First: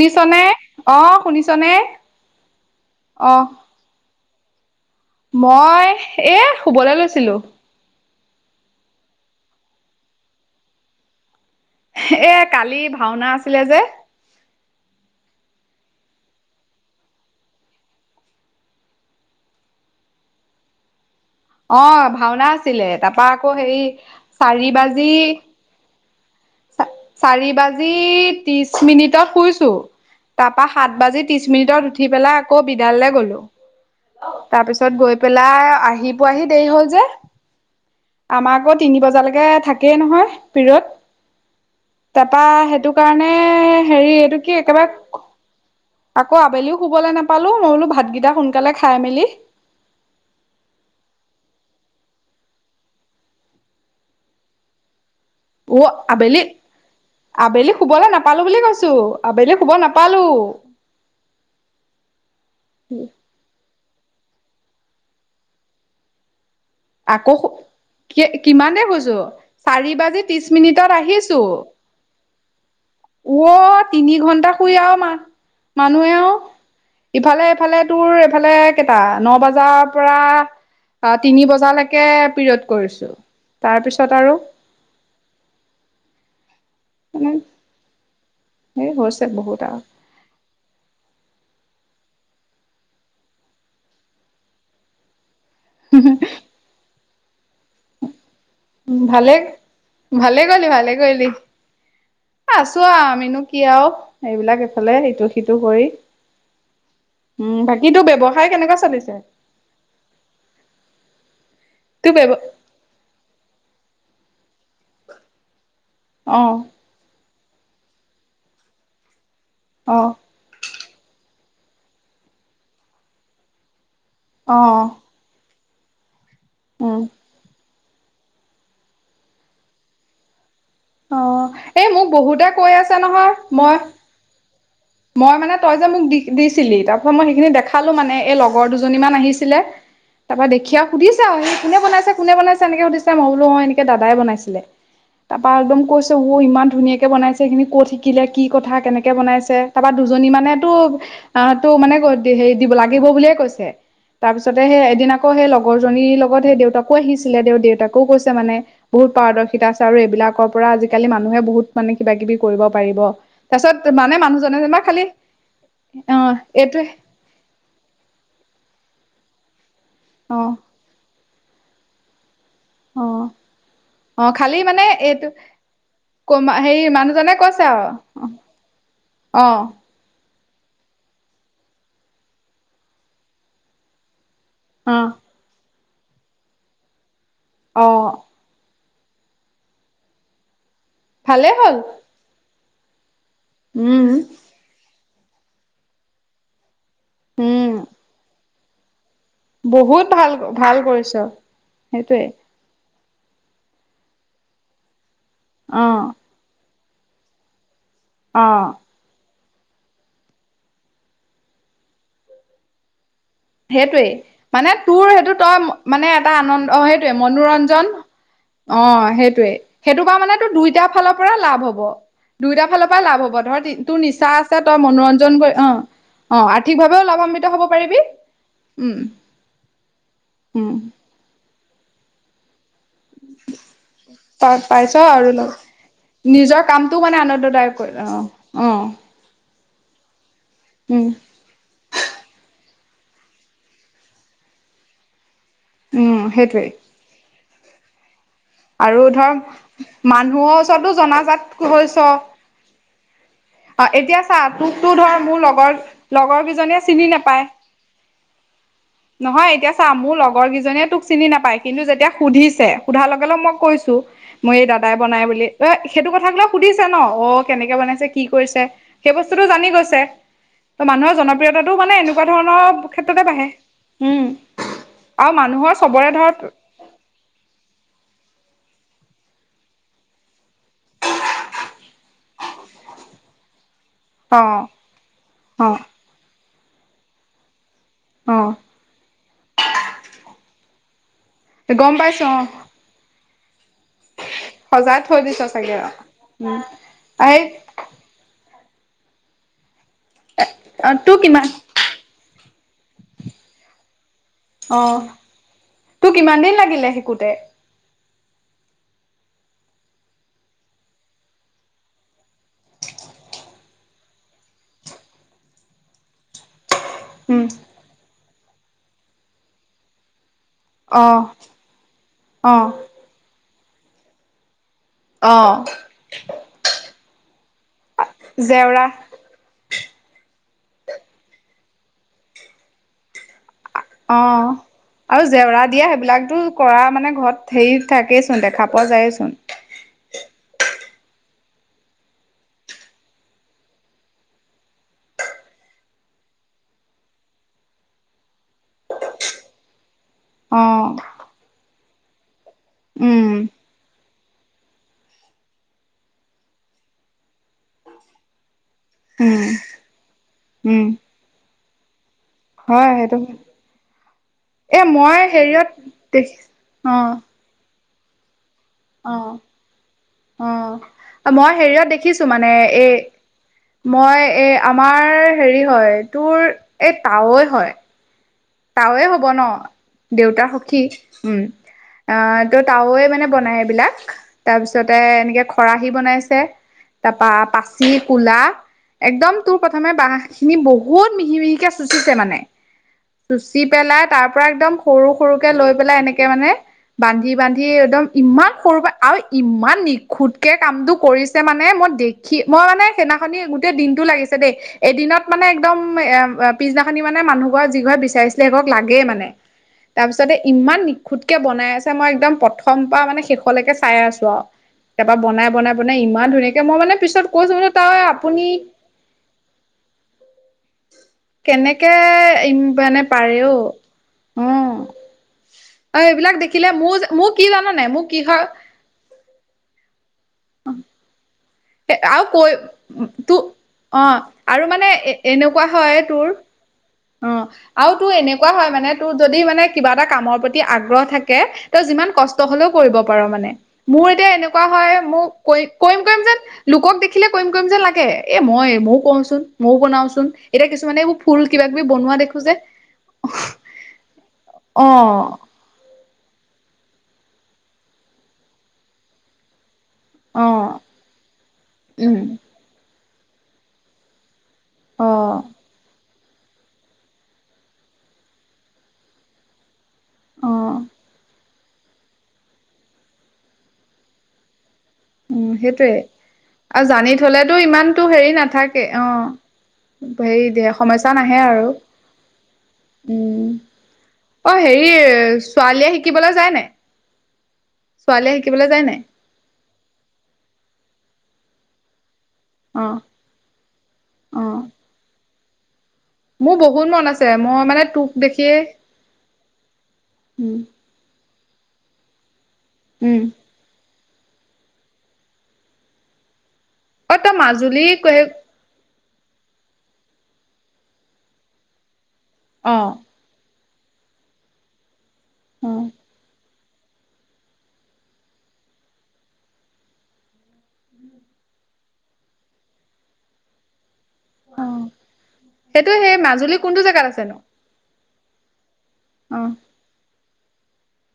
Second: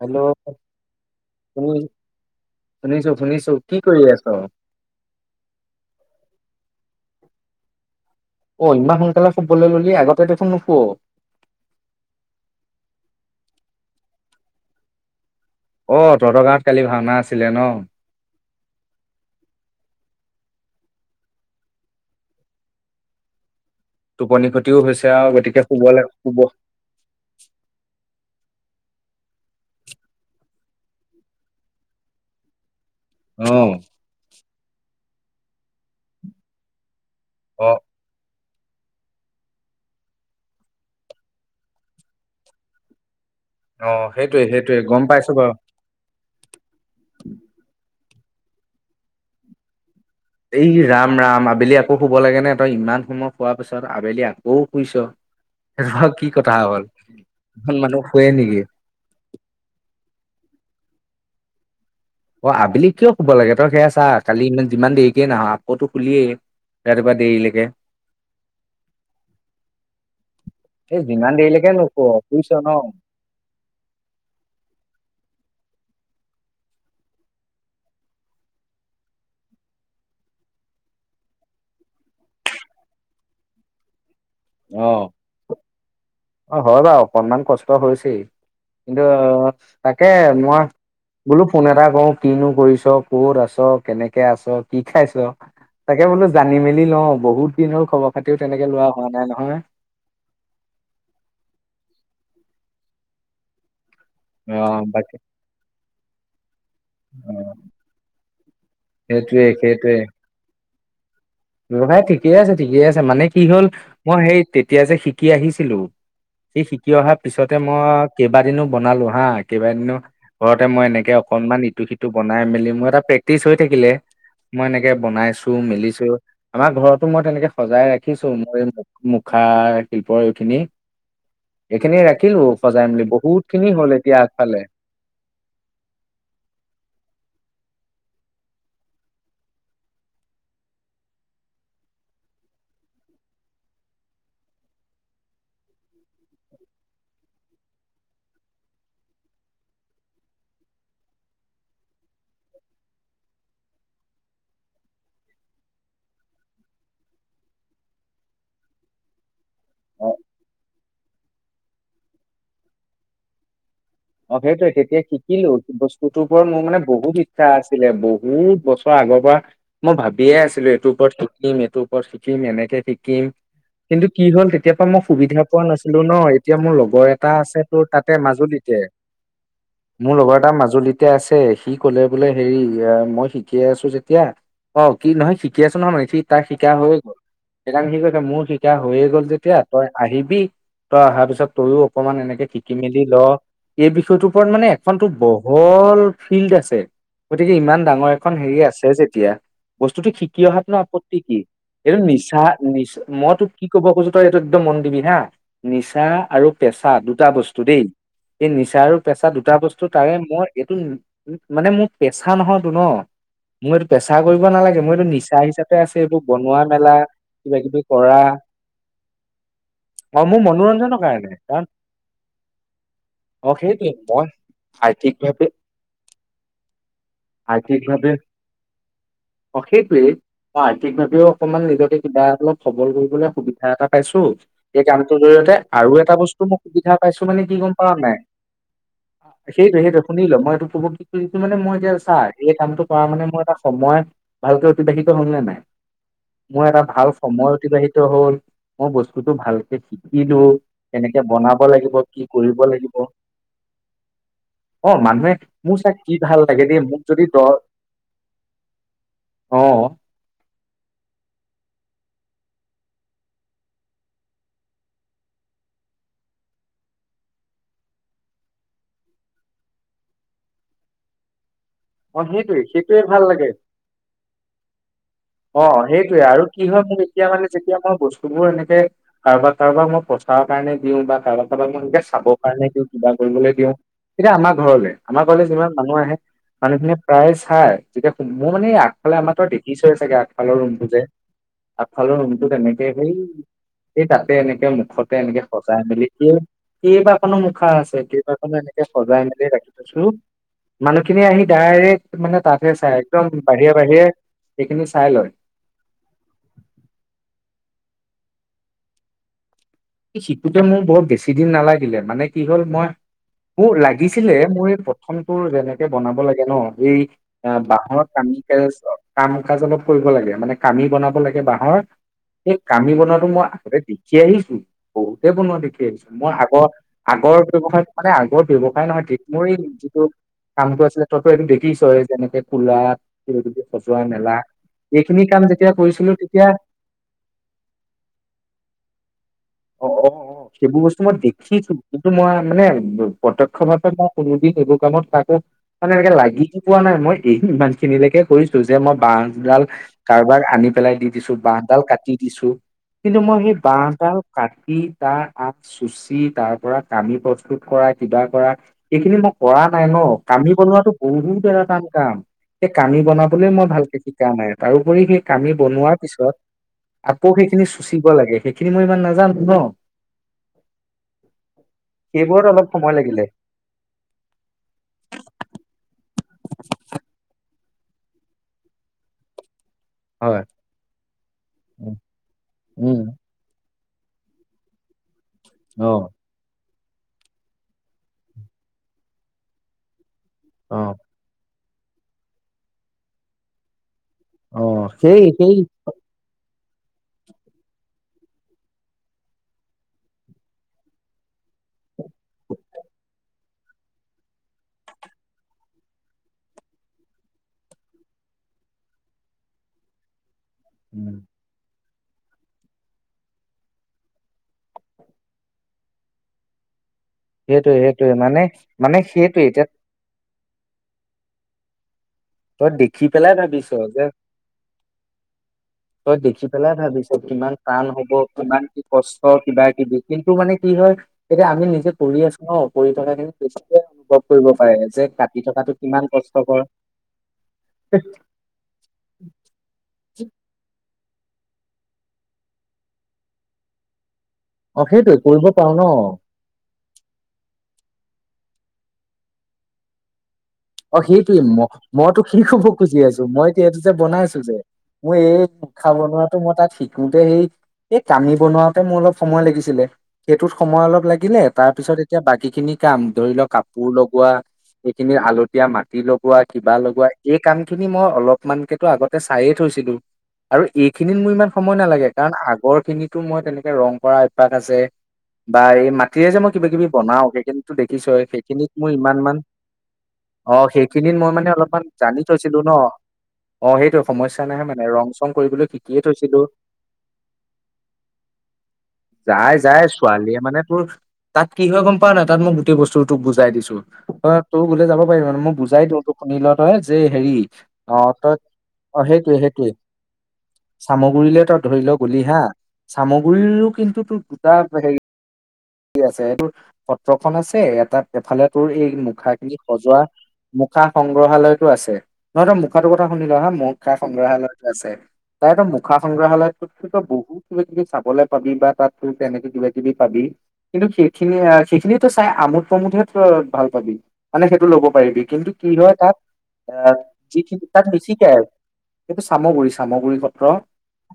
Hello অ' শুনিছনে? উম, শুনিছো অ' শুনিছো কি কৰি আছ? মই এ শুবলে লৈছিলোঁ। অ', ইমান সোনকালে শুবলে ললি, আগতে দেখোন নুশুৱ। এ কালি ভাওনা আছিলে যে। অ', তহঁতৰ গাঁৱত কালি ভাওনা আছিলে ন'? অ', ভাওনা আছিলে তাপা আকৌ হেৰি টোপনি চাৰি খতিও হৈছে বাজি আও, গতিকে শুব লাগ শুব চাৰি বাজি ত্ৰিশ মিনিটত শুইছো। তাপা সাত বাজি ত্ৰিশ মিনিটত উঠি পেলাই আকৌ বিদ্যাললে গ'লো। অ'। তাৰপিছত গৈ পেলাই আহি পোৱাহি দেৰি হ'ল যে। অ'। আমাৰ আকৌ তিনি বজালেকে থাকেই নহয় পিৰিয়ড। তাপা সেইটো কাৰণে অ', হেৰি এইটো সেইটোয়ে কি সেইটোৱে গ'ম একেবাৰে পাইছো বাৰু। আকৌ আবেলিও শুবলে নাপালো, মই বোলো ভাতকেইটা সোনকালে খাই মেলি এই ৰাম ৰাম আবেলি আকৌ শুব লাগে নে, তই ইমান সময় শুৱাৰ পিছত আবেলি আকৌ শুইছ। [inaudible] অ' কি আবেলি, কথা হ'ল আবেলি ইমান মানুহ শুবলে শুৱে নাপালো বুলি নেকি কৈছো। আবেলি শুব নাপালোঁ। অ', আবেলি কিয় শুব লাগে, তই সেয়া ছা কালি ইমান যিমান দেৰিকে নাহ আকৌতো শুলিয়ে। ৰাতিপুৱা আকৌ দেৰিলেকে। কি কিমান দেৰি শুইছো, চাৰি বাজি ত্ৰিশ মিনিটত এই যিমান আহিছো। দেৰিলৈকে নুশুৱ শুইছ ন অ', তিনি ঘণ্টা শুই আৰু মা-মানুহে আও। ইফালে ইফালে তোৰ এফালে কেইটা, ন' বজাৰ পৰা আ তিনি বজা। লৈকে পিৰিয়ড কৰিছোঁ, তাৰ পিছত আৰু অ'। অ', হয় বাৰু মানে অকনমান কষ্ট হৈছে, এই কিন্তু হৈছে বহুত তাকে মই বোলো ফোন এটা কৰোঁ কিনো কৰিছ, ক'ত আছ, কেনেকে আছ, কি খাইছ। তাকে বোলো জানি মেলি লওঁ, বহুত দিন হ'ল খবৰ-খাতিও তেনেকে লোৱা আৰু হোৱা নাই ভালে নহয়। ভালে কৰিলি, ভালে কৰিলি আছো আৰু আমিনো কি আও। অ এইবিলাক এইফালে বাকী ইটো-সিটো কৰি। অ উম, বাকী তোৰ ব্যৱসায় কেনেকুৱা চলিছে? সেইটোৱে সেইটোৱে ব্যৱসায় তোৰ ব্যৱ ঠিকেই আছে, ঠিকেই আছে, মানে কি হ'ল মই সেই তেতিয়া যে শিকি আহিছিলো। অ ই শিকি অহাৰ পিছতে মই কেইবাদিনো বনালো হা, কেইবাদিনো অ ঘৰতে মই এনেকে অকনমান ইটো-সিটো বনাই মেলি, মোৰ এটা প্ৰেক্টিছ হৈ থাকিলে। অ মই এনেকে বনাইছো, মেলিছো। আমাৰ উম ঘৰতো মই তেনেকে সজাই ৰা কি ছো [unintelligible] মই মুখা শিল্পৰ এইখিনি। অ এই এইখিনিয়ে মোক ৰাখিলো বহুতে কৈ সজাই আছে মেলি নহয় বহুত খিনি মই হ'ল এতিয়া আগফালে। মই মানে তই যে মোক দি-দিছিলি তাৰপাছত মই সেইখিনি দেখালো মানে এই লগৰ দুজনী মান আহিছিলে। তাৰ পৰা দেখি আৰু সুধিছে আৰু সি কোনে বাইছেনে, কোনে বনাইছে এনেকে সুধিছে মই বোলো অ' এনেকে দাদাই বনাইছিলে। তপৰা একদম কৈছে ইমান ধুনীয়াকৈ বনাইছে সেইখিনি ক'ত শিকিলে কি কথা কেনেকৈ বনাইছে? তাৰপৰা দুজনী মানেতটো আহ তো মানে হেৰি দ লাগিব বুলিয়ে কৈছে। তাৰপিছতে সেই এদিন আকৌ সেই লগৰজনীৰ লগত সেই দেউতাকো আহিছিলে দে দেউতাকও কৈছে মানে। বহুত পাৰদৰ্শিতা আছে আৰু অ এইবিলাকৰ পৰা আজিকালি মানুহে বহুত মানে কিবা কিবি কৰিব পাৰিব। তাৰছত মানে। অ মানুহজনে সেইটয়ে যেনিবা তেতিয়া খালি শিকিলো বস্তু অ তৰ ওপৰত মোৰ মানে এইটোৱে বহুত অ' সেইটোয়ে তেতিয়া শিকিলো বস্তুটোৰ ওপৰত মোৰ মানে বহুত। ইচ্ছা আছিলে বহুত বছৰ আগৰ পৰা মই ভাবিয়ে অ আছিলো। এইটোৰ ওপৰত শিকিম এইটোৰ ওপৰত শিকিম এনেকে অ শিকিম। কিন্তু কি অ হল খালি তেতিয় মানে পৰাা মই এইটো সুবিধা পোৱা নাছিলো ন ক এতিয়া মোৰ হেৰি লগৰ এটা মানুহজনে আছে কৈছে আৰু তোৰ তাতে মাজুলীতে। অ', মোৰ লগৰ এটা মাজুলীতে আছে সি কলে বোলে হেৰি মই শিকি আছো যেতিয়া। অ' কি নহয় শিকি আছো নহয় মানে সি তাৰ শিকা হৈ গল সেইজন অ শিক আছে মোৰো শিক কা হৈয়ে গ'ল যেতিয়া তই আহিবি তই অহাৰ পিছত ভালেই তইও হ'ল অকনমান এনেকে শিকি মেলি ল। এই উম মানে এখনতো বহল ফিল্ড আছে। গতিকে উম ইমান ডাঙৰ এখন হেৰি আছে যেতিয়া। বহুত বস্তুতটো ভাল শিকি ভাল অহাতনা কৰিছ আপত্তি কি এইটো সেইটোৱে নিচা হ নিচা মই তো কি ক'ব খোজছো তই এইটো একদম মন দিবি হা অ নিচা আৰু পেচা দুটা বস্তু দেই। অ এই নিচা আৰু পেচা দুটা বস্তু তাৰে মই এইটো মানে মোৰ পেচা নহয়তো ন। মই এইটো সেইটোৱেই পেছা কৰিব মানে নালাগে মোৰ তোৰ এইটো সেইটো নিচা তই হিচাপে আছে মানে এইটোৰ এটা বনোৱা আনন্দ অ মেলা সেইটোৱে কিবা কিবি মনোৰঞ্জন কৰা। অ' সেইটোৱে, সেইটো কাৰ অ মানে মোৰ তোৰ দুইটা মনোৰঞ্জনৰ ফালৰ কাৰণে পৰা কাৰণ লাভ হব। দুইটা ফালৰ পৰাই লাভ হ'ব অ ধৰ সেইটোৱে তোৰ মই নিচা আছে তই মনোৰঞ্জন আৰ্থিকভাৱে কৰি অ' অ' আৰ্থিকভাৱেও লাভান্বিত হ'ব পাৰিবি। আৰ্থিকভাৱে উম, অ' সেইটোৱেই অ' উম আৰ্থিকভাৱেও অকমান অলপ সবল কৰিবলে সুবিধা এটা পাইছো প এই পাইছ কামটোৰ আৰু জৰিয়তে আৰু এটা বস্তু নিজৰ মই কামটো সুবিধা পাইছো মানে কি আনন্দদায়ক গম কৰি পাৱ অ নাই? অ', সেইটো, সেইটো শুনি ল মই এইটো কব কি উম ক [unintelligible] টো মানে মই এতিয়া চা এই কামটো কৰা মানে মোৰ এটা সময় ভালকে অতিবাহিত হ'ল নে নাই। উম মোৰ সেইটোৱেই এটা ভাল সময় অতিবাহিত হ'ল। মই আৰু বস্তুতটো ধৰ ভালকে শিকিলো মানুহৰ ওচৰতো কেনেকে জনাজাত বনাব লাগিব হৈছ। কি কৰিব লাগিব। অ' এতিয়া চা অ তোকতো ধৰ মানুহে মোৰ লগৰ, চাই কি ভাল লগৰ লাগে দেই কেইজনীয়ে মোক চিনি যদি দ নাপায়। নহয় অ এতিয়া চা মোৰ লগৰ কেইজনীয়ে তোক চিনি নাপাই কিন্তু যেতিয়া সুধিছে সোধাৰ লগে, লগে মই কৈছো। মোৰ এই দাদাই বনাই বুলি অ' সেইটো কথাবিলাক সুধিছে ন অ' কেনেকে বনাইছে। কি কৰিছে সেই বস্তুটো জানি গৈছে। ত' মানুহৰ জনপ্ৰিয়তাটো মানে অ এনেকুৱা সেইটোৱে ধৰণৰ সেইটোৱে ক্ষেত্ৰতে ভাল বাঢ়ে লাগে উম, আৰু মানুহৰ অ' চবৰে সেইটোৱে ধৰ আৰু কি হয় মোৰ এতিয়া মানে যেতিয়া মই বস্তুবোৰ সেনেকে কাৰোবাক, কাৰোবাক মই প্ৰচাৰৰ কাৰণে দিওঁ বা কাৰোবাক, কাৰোবাক মই এনেকে চাবৰ কাৰণে দিও কিবা কৰিবলৈ দিও। তেতিয়া আমাৰ অ', ঘৰলৈ আমাৰ ঘৰলৈ যিমান অ', মানুহ আহে মানুহখিনিয়ে প্ৰায় চাই যেতিয়া মোৰ অ', মানে ফালে আমাৰ তই দেখিছই চাগে আগফালৰ ৰুমটো যে, গম আগফালৰ পাইছো অ'। ৰুমটো তেনেকে সেই সে তাতে এনেকে সজাই মুখতে থৈ দিছ এনেকে চাগে সজাই মেলি এই আৰু। উম কেইবাখনো এই মুখা আছে কেইব। এনেকে সজাই মেলি ৰাখিছোঁ তোৰ মানুহখিনিয়ে আহি কিমান ডাইৰেক্ট মানে তাতহে চাই একদম বাহিৰে বাহিৰে। অ সেইখিনি চাই লয় তোৰ কিমান দিন লাগিলে শিকোতে। শিকোঁতে মোৰ বৰ বেছি দিন নালাগিলে মানে কি হ'ল মই। মোৰ লাগিছিলে মোৰ এই প্ৰথমটো যেনেকে বনাব লাগে ন এই। উম অ বাঁহৰ কামি ক কাম কাজ অলপ কৰিব লাগে মানে। কামি অ বনাব লাগে বাঁহৰ, অ সেই কামি বনোৱাটো মই আগতে দেখি আহিছোঁ। বহুতেই অ বনোৱা দেখি আহিছোঁ, মই আগৰ আগৰ ব্যৱসায় মানে আগৰ জেওৰা ব্যৱসায় নহয় মোৰ এই যিটো কামটো আছিলে তইতো এই দেখিছ যেনেকে কোলা কিবা কিবি সজোৱা অ' মেলা এইখিনি আৰু কাম জেওৰা যেতিয়া দিয়া কৰিছিলো সেইবিলাকো তেতিয়া কৰা মানে ঘৰত হেৰি থাকেচোন দেখা পোৱা যায়েচোন। অ', অ', অ'। সেইবোৰ বস্তু মই দেখিছো, কিন্তু মই মানে প্ৰত্যক্ষ ভাৱে মই কওঁ কোনোদিন এইবোৰ কামত কাকো মানে এনেকে লাগি পোৱা নাই, মই এই ইমান খিনিলৈকে কৰিছোঁ যে মই বাঁহ দুডাল কাৰোবাক অ আনি পেলাই দি দিছো, বাঁহডাল কাটি দিছোঁ কিন্তু উম মই সেই বাঁহডাল কাটি তাৰ আগ চুচি তাৰ পৰা কামি প্ৰস্তুত কৰা কিবা কৰা এইখিনি মই উম কৰা নাই ন, কামি উম বনোৱাটো বহুত এটা টান কাম? সেই হয় কামি সেইটো বনাবলৈ মই ভালকে শিকা নাই। এ তাৰোপৰি মই সেই কামি হেৰিয়ত বনোৱাৰ পিছত দেখি অ আকৌ সেইখিনি চুচিব লাগে, সেইখিনি মই ইমান নাজানো ন অ', অ' মই হেৰিয়াত দেখিছোঁ সেইবোৰত মানে অলপ এই সময় লাগিলে মই এই আমাৰ হেৰি হয় তোৰ এই তাৱৈ হয়। তাৱৈয়ে হ'ব ন? হয়। দেউতাৰ সখী, উম, উম আহ ত' উম তাৱৈয়ে মানে বনাই এইবিলাক। তাৰপিছতে এনেকে অ খৰাহী বনাইছে। তাৰপা পাচি কুলা একদম তোৰ প্ৰথমে বাঁহ খিনি অ বহুত মিহি মিহিকে চুচিছে মানে। চুচি পেলাই তাৰ পৰা অ একদম সৰু সেই সৰুকে সেই লৈ পেলাই এনেকে মানে বান্ধি বান্ধি একদম ইমান সৰু পৰা আৰু ইমান নিখুতকে কামটো কৰিছে মানে মই দেখি সি মই মানে সেইদিনাখনি গোট গোটেই দিনটো লাগিছে দেই, এদিনত মানে একদম এ পিছদিনাখনি মানে মানুহ ঘৰ যি ঘৰে বিচ বিচাৰিছিলে সেইঘৰক লাগেই মানে, তাৰপিছত ইমান উম নিখুতকে বনাই আছে মই একদম প্ৰথম পৰা মানে শেষলৈকে চাই আছোঁ আৰু। তাৰপা বনাই বনাই বনাই ইমান ধুনীয়াকে মই মানে পিছত কৈছো বোলো সেইটোৱে তই সেইটোৱে আপুনি মানে মানে সেইটোৱে। এতিয়া কেনেকে তই মানে দেখি পেলাই পাৰেঔ? ভাবিছ যে অ'। অ' তই এইবিলাক দেখি পেলাই দেখিলে মোৰ ভাবিছ মোৰ কি কিমান জান টান নাই? মোৰ হব কি হয় কিমান কষ্ট কিবা কিবি কিন্তু মানে কি হয় এতিয়া আমি নিজে কৰি আৰু আছোঁ কৈ ন, কৰি থকা তো খিনিয়ে পিছতহে অ অনুভৱ কৰিব আৰু পাৰে মানে যে এ কাটি এনেকুৱা থকাটো হয় কিমান তোৰ কষ্ট হয়। অ' আৰু তোৰ এনেকুৱা হয় মানে তোৰ যদি মানে কিবা এটা কামৰ প্ৰতি আগ্ৰহ থাকে তই যিমান কষ্ট হ'লেও কৰিব পাৰ। মোৰ এনেকুৱা অ হয় সেইটোৱে মোৰ কৰিব পাৰো কৰিম ন কৰিম যেন লোকক দেখিলে কৰিম কৰিম যেন লাগে, এ মই ময়ও কৰোচোন মইও বনাওচোন। এতিয়া অ কিছুমানে এইবোৰ সেইটোৱে ফুল ম কিবা কিবি বনোৱা মইতো কি দেখো যে, কব খুজি আছো মই এতিয়া অ'। খাব নোৱাৰাটো মই তাত শিকোতে সেই এই কামি বনোৱাতে মোৰ অলপ সময় লাগিছিলে। অ সেইটোত সময় অলপ লাগিলে, তাৰ পিছত এতিয়া উম বাকী খিনি কাম ধৰি ল কাপোৰ লগোৱা অ এইখিনি আলত তিয়া মাটি লগোৱা, কিবা লগোৱা, এই কাম খিনি মই অলপমানকেতো আগতে চাইয়ে থৈছিলো। অ আৰু এইখিনিত মোৰ ইমান সময় নালাগে। কাৰণ আগৰ খিনিতো মই তেনেকে ৰং কৰা অভ্যাস আছে। উম বা এই সেইটোৱে মাটিৰে যে মই কিবা আৰু কিবি জানি বনাও থলেতো সেইখিনিতো ইমানতো দেখিছই, হেৰি সেইখিনিত নাথাকে মোৰ অ ইমান ইমান হেৰি দে অ', সমস্যা সেইখিনিত মই নাহে মানে আৰু অলপমান জানি থৈছিলো ন, উম অ', সেইটো সমস্যা অ নাহয় মানে, হেৰি ৰং চং কৰিবলৈ ছোৱালীয়ে শিকিয়ে শিকিবলৈ থৈছিলো। যায় নাই ছোৱালীয়ে শিকিবলৈ যায় নাই? যায়, যায়, ছোৱালীয়ে মানে তোৰ তাত কি হয় গ'ম পাৱ নাই, তাত মোক গো গোটেই অ বস্তুটো তোক বুজাই দিছো। তই অ তো গুৰিলে যাব পাৰি মানে মই বুজাই দিওঁতোক। শুনি ল মোৰ তই বহুত যে মন আছে হেৰি, মই মানে তোক অ', তই অ', সেইটোয়ে, সেইটোৱে। উ। চামগুৰিলে তই ধৰি ল গলি হা, উম চামগুৰিৰো কিন্তু তোৰ দুটা হেৰি কি আছে, এইটোৰ অ তই সত্ৰখন আছে, মাজুলী এটাত সেই এফালে তোৰ এই মুখাখিনি সজোৱা মুখা সংগ্ৰহালয়টো আছে। নহয় তো অ মুখাটো কথা শুনি ল, হা মুখা সংগ্ৰহালয়তো আছে, তাৰ ত অ মুখা সংগ্ৰহালয় [unintelligible] বহুত কিবা কিবি চাবলৈ পাবি বা তাত তোৰ তেনেকে কিবা কিবি পাবি। কিন্তু সেইখিনি, অ', সেইখিনিটো চাই আমোদ প্ৰমোদহে তই ভাল পাবি। মানে অ সেইটো ল'ব পাৰিবি। কিন্তু কি সেইটো হয় তাত সেই মাজুলী কোনটো অ', জেগাত আছেনো যিখিনি তাত বেছিকে আৰু। এইটো অ চামগুৰি, চামগুৰি সত্ৰ।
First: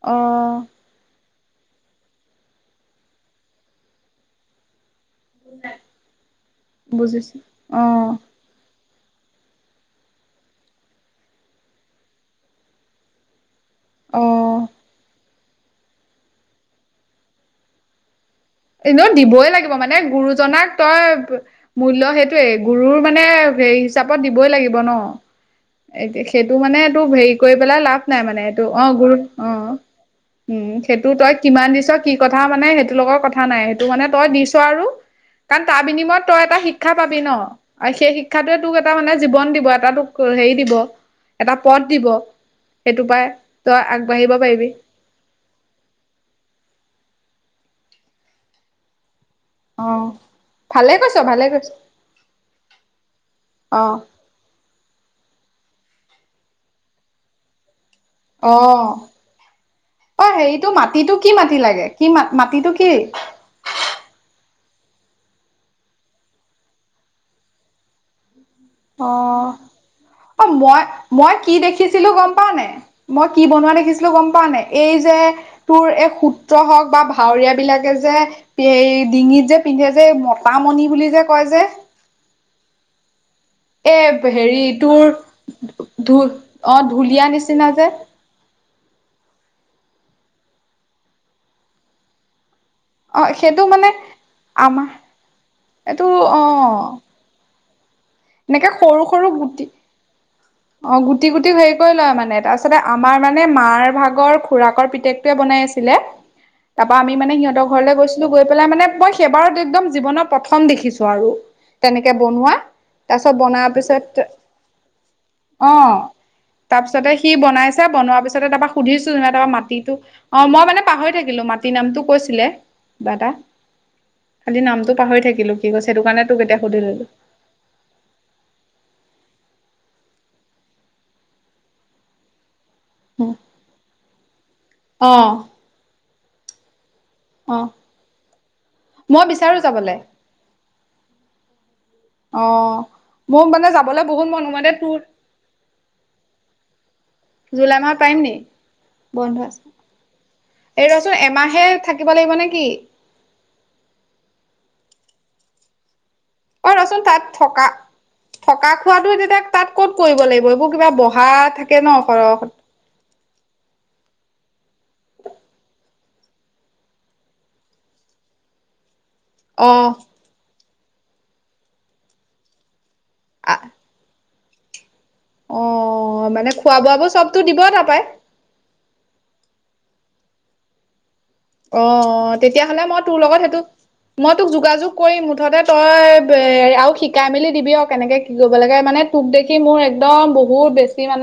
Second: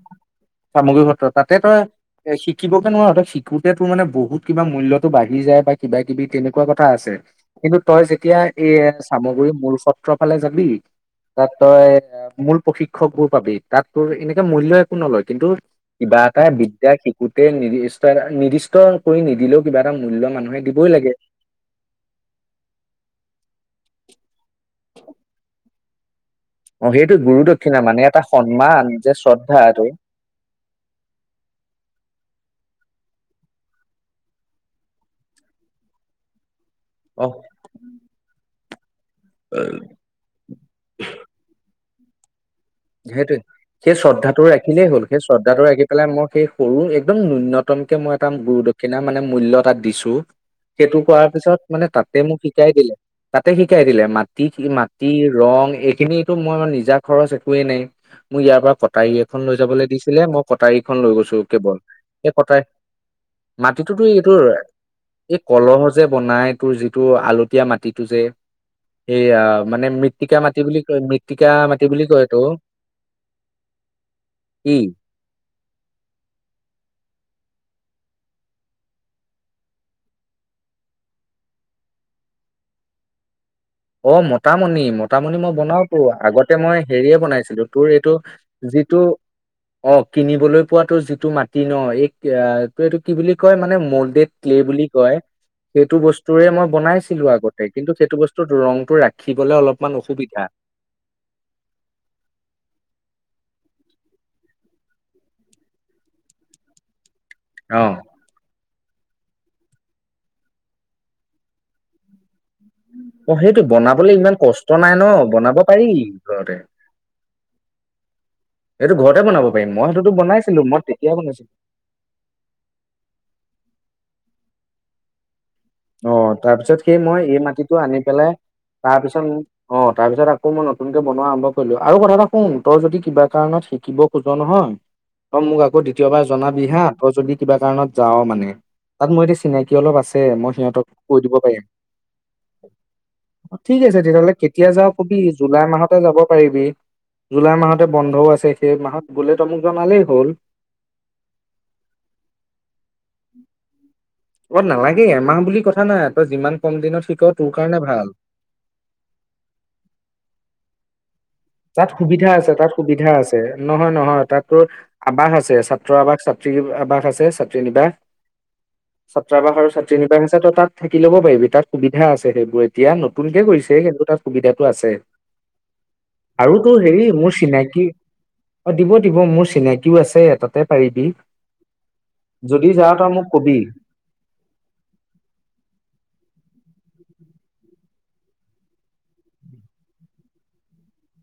অ'। চামগুৰি সত্ৰ, তাতে তই এ, শিকিবগে নোৱাৰ। তই শিকোতে তোৰ মানে বহুত কিবা মূল্য তো, বাঢ়ি যায় বা কিবা কিবি তেনেকুৱা কথা আছে। বুজিছো কিন্তু অ তই যেতিয়া এই চামগুৰি মূল সত্ৰ ফালে যাবি। তাত তই মূল প্ৰশিক্ষক বোৰ পাবি। তাত তোৰ এনেকে অ মূল্য একো নলয়, কিন্তু কিবা এটা বিদ্যা শিকোতে নিৰ্দিষ্ট এটা নিৰ্দিচ এনেও কৰি দিবই নিদিলেও লাগিব। কিবা মানে গুৰুজনাক দিবই তই লাগে। মূল্য সেইটোয়েই, গুৰুৰ মানে হেই হিচাপত দিবই লাগিব ন। এ, সেইটো মানে অ তো সেইটো হেৰি গুৰু কৰি দক্ষিণা পেলাই লাভ নাই এটা মানে এইটো, সন্মান অ', যে গুৰু, শ্ৰদ্ধা অ'। এইটো উ, সেইটো তই কিমান দিছ কি কথা মানে সেইটো লগত কথ থা নাই। সেইটো মানে তই দিছ আৰু কাৰণ তাৰ বিনিময়ত তই এটা শিক্ষা পাবি ন, আৰু সেই শিক্ষ ক্ষাতোয়ে তোক এটা মানে জীৱন দিব। এটা তোক হেৰি দিব। এটা পদ দিব। সেইটো পাই সেইটোৱে। তই সেই আগবাঢ়িব শ্ৰদ্ধাটো পাৰিবি ৰাখিলেই হ'ল। সেই শ্ৰদ্ধাটো ৰাখি পেলাই মই সেই সৰু, একদম ন্যুনতমকে মই এটা গুৰু দক্ষিণা, মানে মূল্য এটা অ দিছোঁ। ভালে সেইটো কৈছ কৰাৰ ভালে কৈছ পিছত মানে, তাতে মোক শিকাই দিলে, তাতে অ শিকাই দিলে মাটি সীমা তি ৰং, এইখিনিতো মই নিজা খৰচ একোৱেই নাই। মোক ইয়াৰ পৰা অ কটাৰী এখন লৈ যাবলৈ অ দিছিলে, মই হেৰিটো কটাৰীখন মাটিটো লৈ কি গৈছো মাটি কেৱল, লাগে কি মা এই কটাৰী মাটিটো কি মাটিটোতো এইটোৰ এই কলহ যে বনাই তোৰ যিটো আলতীয়া মাটিটো যে। অ এইয়া মানে মিট্টিকা মাটি বুলি কয়। মিট্টিকা মাটি বুলি কয়। এইটো [unintelligible] নাই? মই কি বনোৱা দেখিছিলো গম পাৱ নাই, কি এই যে, তোৰ এই সূত্ৰ হওঁক বা ভাৱৰীয়া বিলাকে যে এই ডিঙিত যে পিন্ধে যে মতামণি বুলি যে কয় যে। এ অঁ হেৰি মতামণি তোৰ মতামণি মই বনাওতো ধু আগতে অ মই হেৰিয়ে ঢুলীয়া বনাইছিলো নিচিনা যে তোৰ এইটো- যিটো অঁ কিনিবলৈ পোৱাতো যিটো মাটি ন এক- এতিয়া এইটো কি অ বুলি কয় সেইটো মানে মলডেড ক্লে বুলি আমাৰ কয়। সেইটো এইটো অ বস্তুৰে মই বনাইছিলো আগতে কিন্তু সেইটো বস্তু এনেকে ৰংতটো ৰাখিবলে অলপ- ইমান অসুবিধা। অঁ গুটি গুটি হেৰি কৰি লয় মানে মানে মাৰ ভাগৰ খুৰাকৰ পিতেক- বনাই আছিলে তাপ পৰা আমি মানে অ সিহতৰ গৈ- গৈ পেলাই মানে মই সেইবাৰত একদম জীৱনৰ প্ৰথম দেখিছো আৰু তেনেকে বনোৱা। তাৰপিছত অঁ সেইটো বনাবলে ইমান কষ্ট নাই ন। বনাব পাৰি অঁ ঘৰতে তাৰ পিছতে সি বনাইছে বনোৱাৰ পিছতে তাৰপা সেইটো সুধিছো ঘৰতে বনাব তাৰ পাৰিম মই মাটিতটো- সেইটোতো অঁ বনাইছিলো মই মানে পাহৰি তেতিয়া বনাইছিলো থাকিলো মা- ৰাতি নামটো কৈছিলে কিবাএটা খালি নামটো পাহৰি থাকিলো। কি কৈছে সেইটো কাৰণে অঁ তোক এতিয়া তাৰ সুধি পিছত সেই ললো মই এই মাটিটো আনি পেলাই- তাৰপিছত, অঁ তাৰপিছত আকৌ মই নতুনকে বনোৱা আৰম্ভ কৰিলো আৰু কথা এটা শুন, তই যদি- কিবা কাৰণত শিকিব খোজ নহয়, অ তই মোক আকৌ দ্বিতীয়বাৰ জনাবি হা। তহঁতৰ যদি অ কিবা কাৰণত যাওঁ মানে, তাত মই মোৰ এতিয়া বিচাৰো চিনাকি যাবলে অলপ আছে, মই সিহঁতক কৈ দিব পাৰিম। অঁ'। ঠিক আছে তেতিয়াহ'লে, কেতিয়া যাওঁ কবি, জুলাই মাহতে যাব পাৰিবি। জুলাই মাহতে মাহত পাৰিম বন্ধও নি আছে, সেই মাহত বোলে বন্ধ তই মোক আছে জনালেই হ'ল। এই ৰচোন এমাহে থাকিব লাগিব নে কি? অঁ নালাগে, এমাহ বুলি কথা নাই এয়াৰ। তই যিমান অ কম ৰচোন দিনত শিক' তাত তোৰ থকা কাৰণে ভাল। থকা খোৱাতো তেতিয়া তাত ক'ত কৰিব লাগিব, এইবোৰ কিবা বহা- থাকে তাত ন সুবিধা সৰহ আছে, তাত সুবিধা আছে, নহয়, নহয় তাতো- আৱাস আছে, ছাত্ৰৰ আৱাস, ছাত্ৰী আৱাস আছে, ছাত্ৰী নিবাস। ছাত্ৰাবাস অ আৰু ছাত্ৰী নিৰ্বাস আছে, তই তাত থাকি ল'ব পাৰিবি, তাত সুবিধা আছে সেইবোৰ। বিয়া নতুনকে কৰিছে, কিন্তু তাত সুবিধাটো আছে। অঁ মানে আৰু খোৱা-বোৱা বোৰ চবতো দিব তাৰপাৰাই। অঁ দিব, দিব মোৰ চিনাকিও আছে, এ, তাতে পাৰিবি। অঁ অঁ যদি তেতিয়াহ'লে যাৱ মই তই তোৰ মোক লগত কবি সেইটো- মই তোক যোগাযোগ কৰিম, মুঠতে তই বে আৰু শিকাই মেলি দিবি আৰু কেনেকে কি কৰিব লাগে, মানে- তোক দেখি মোৰ একদম, বহুত বেছি মানে-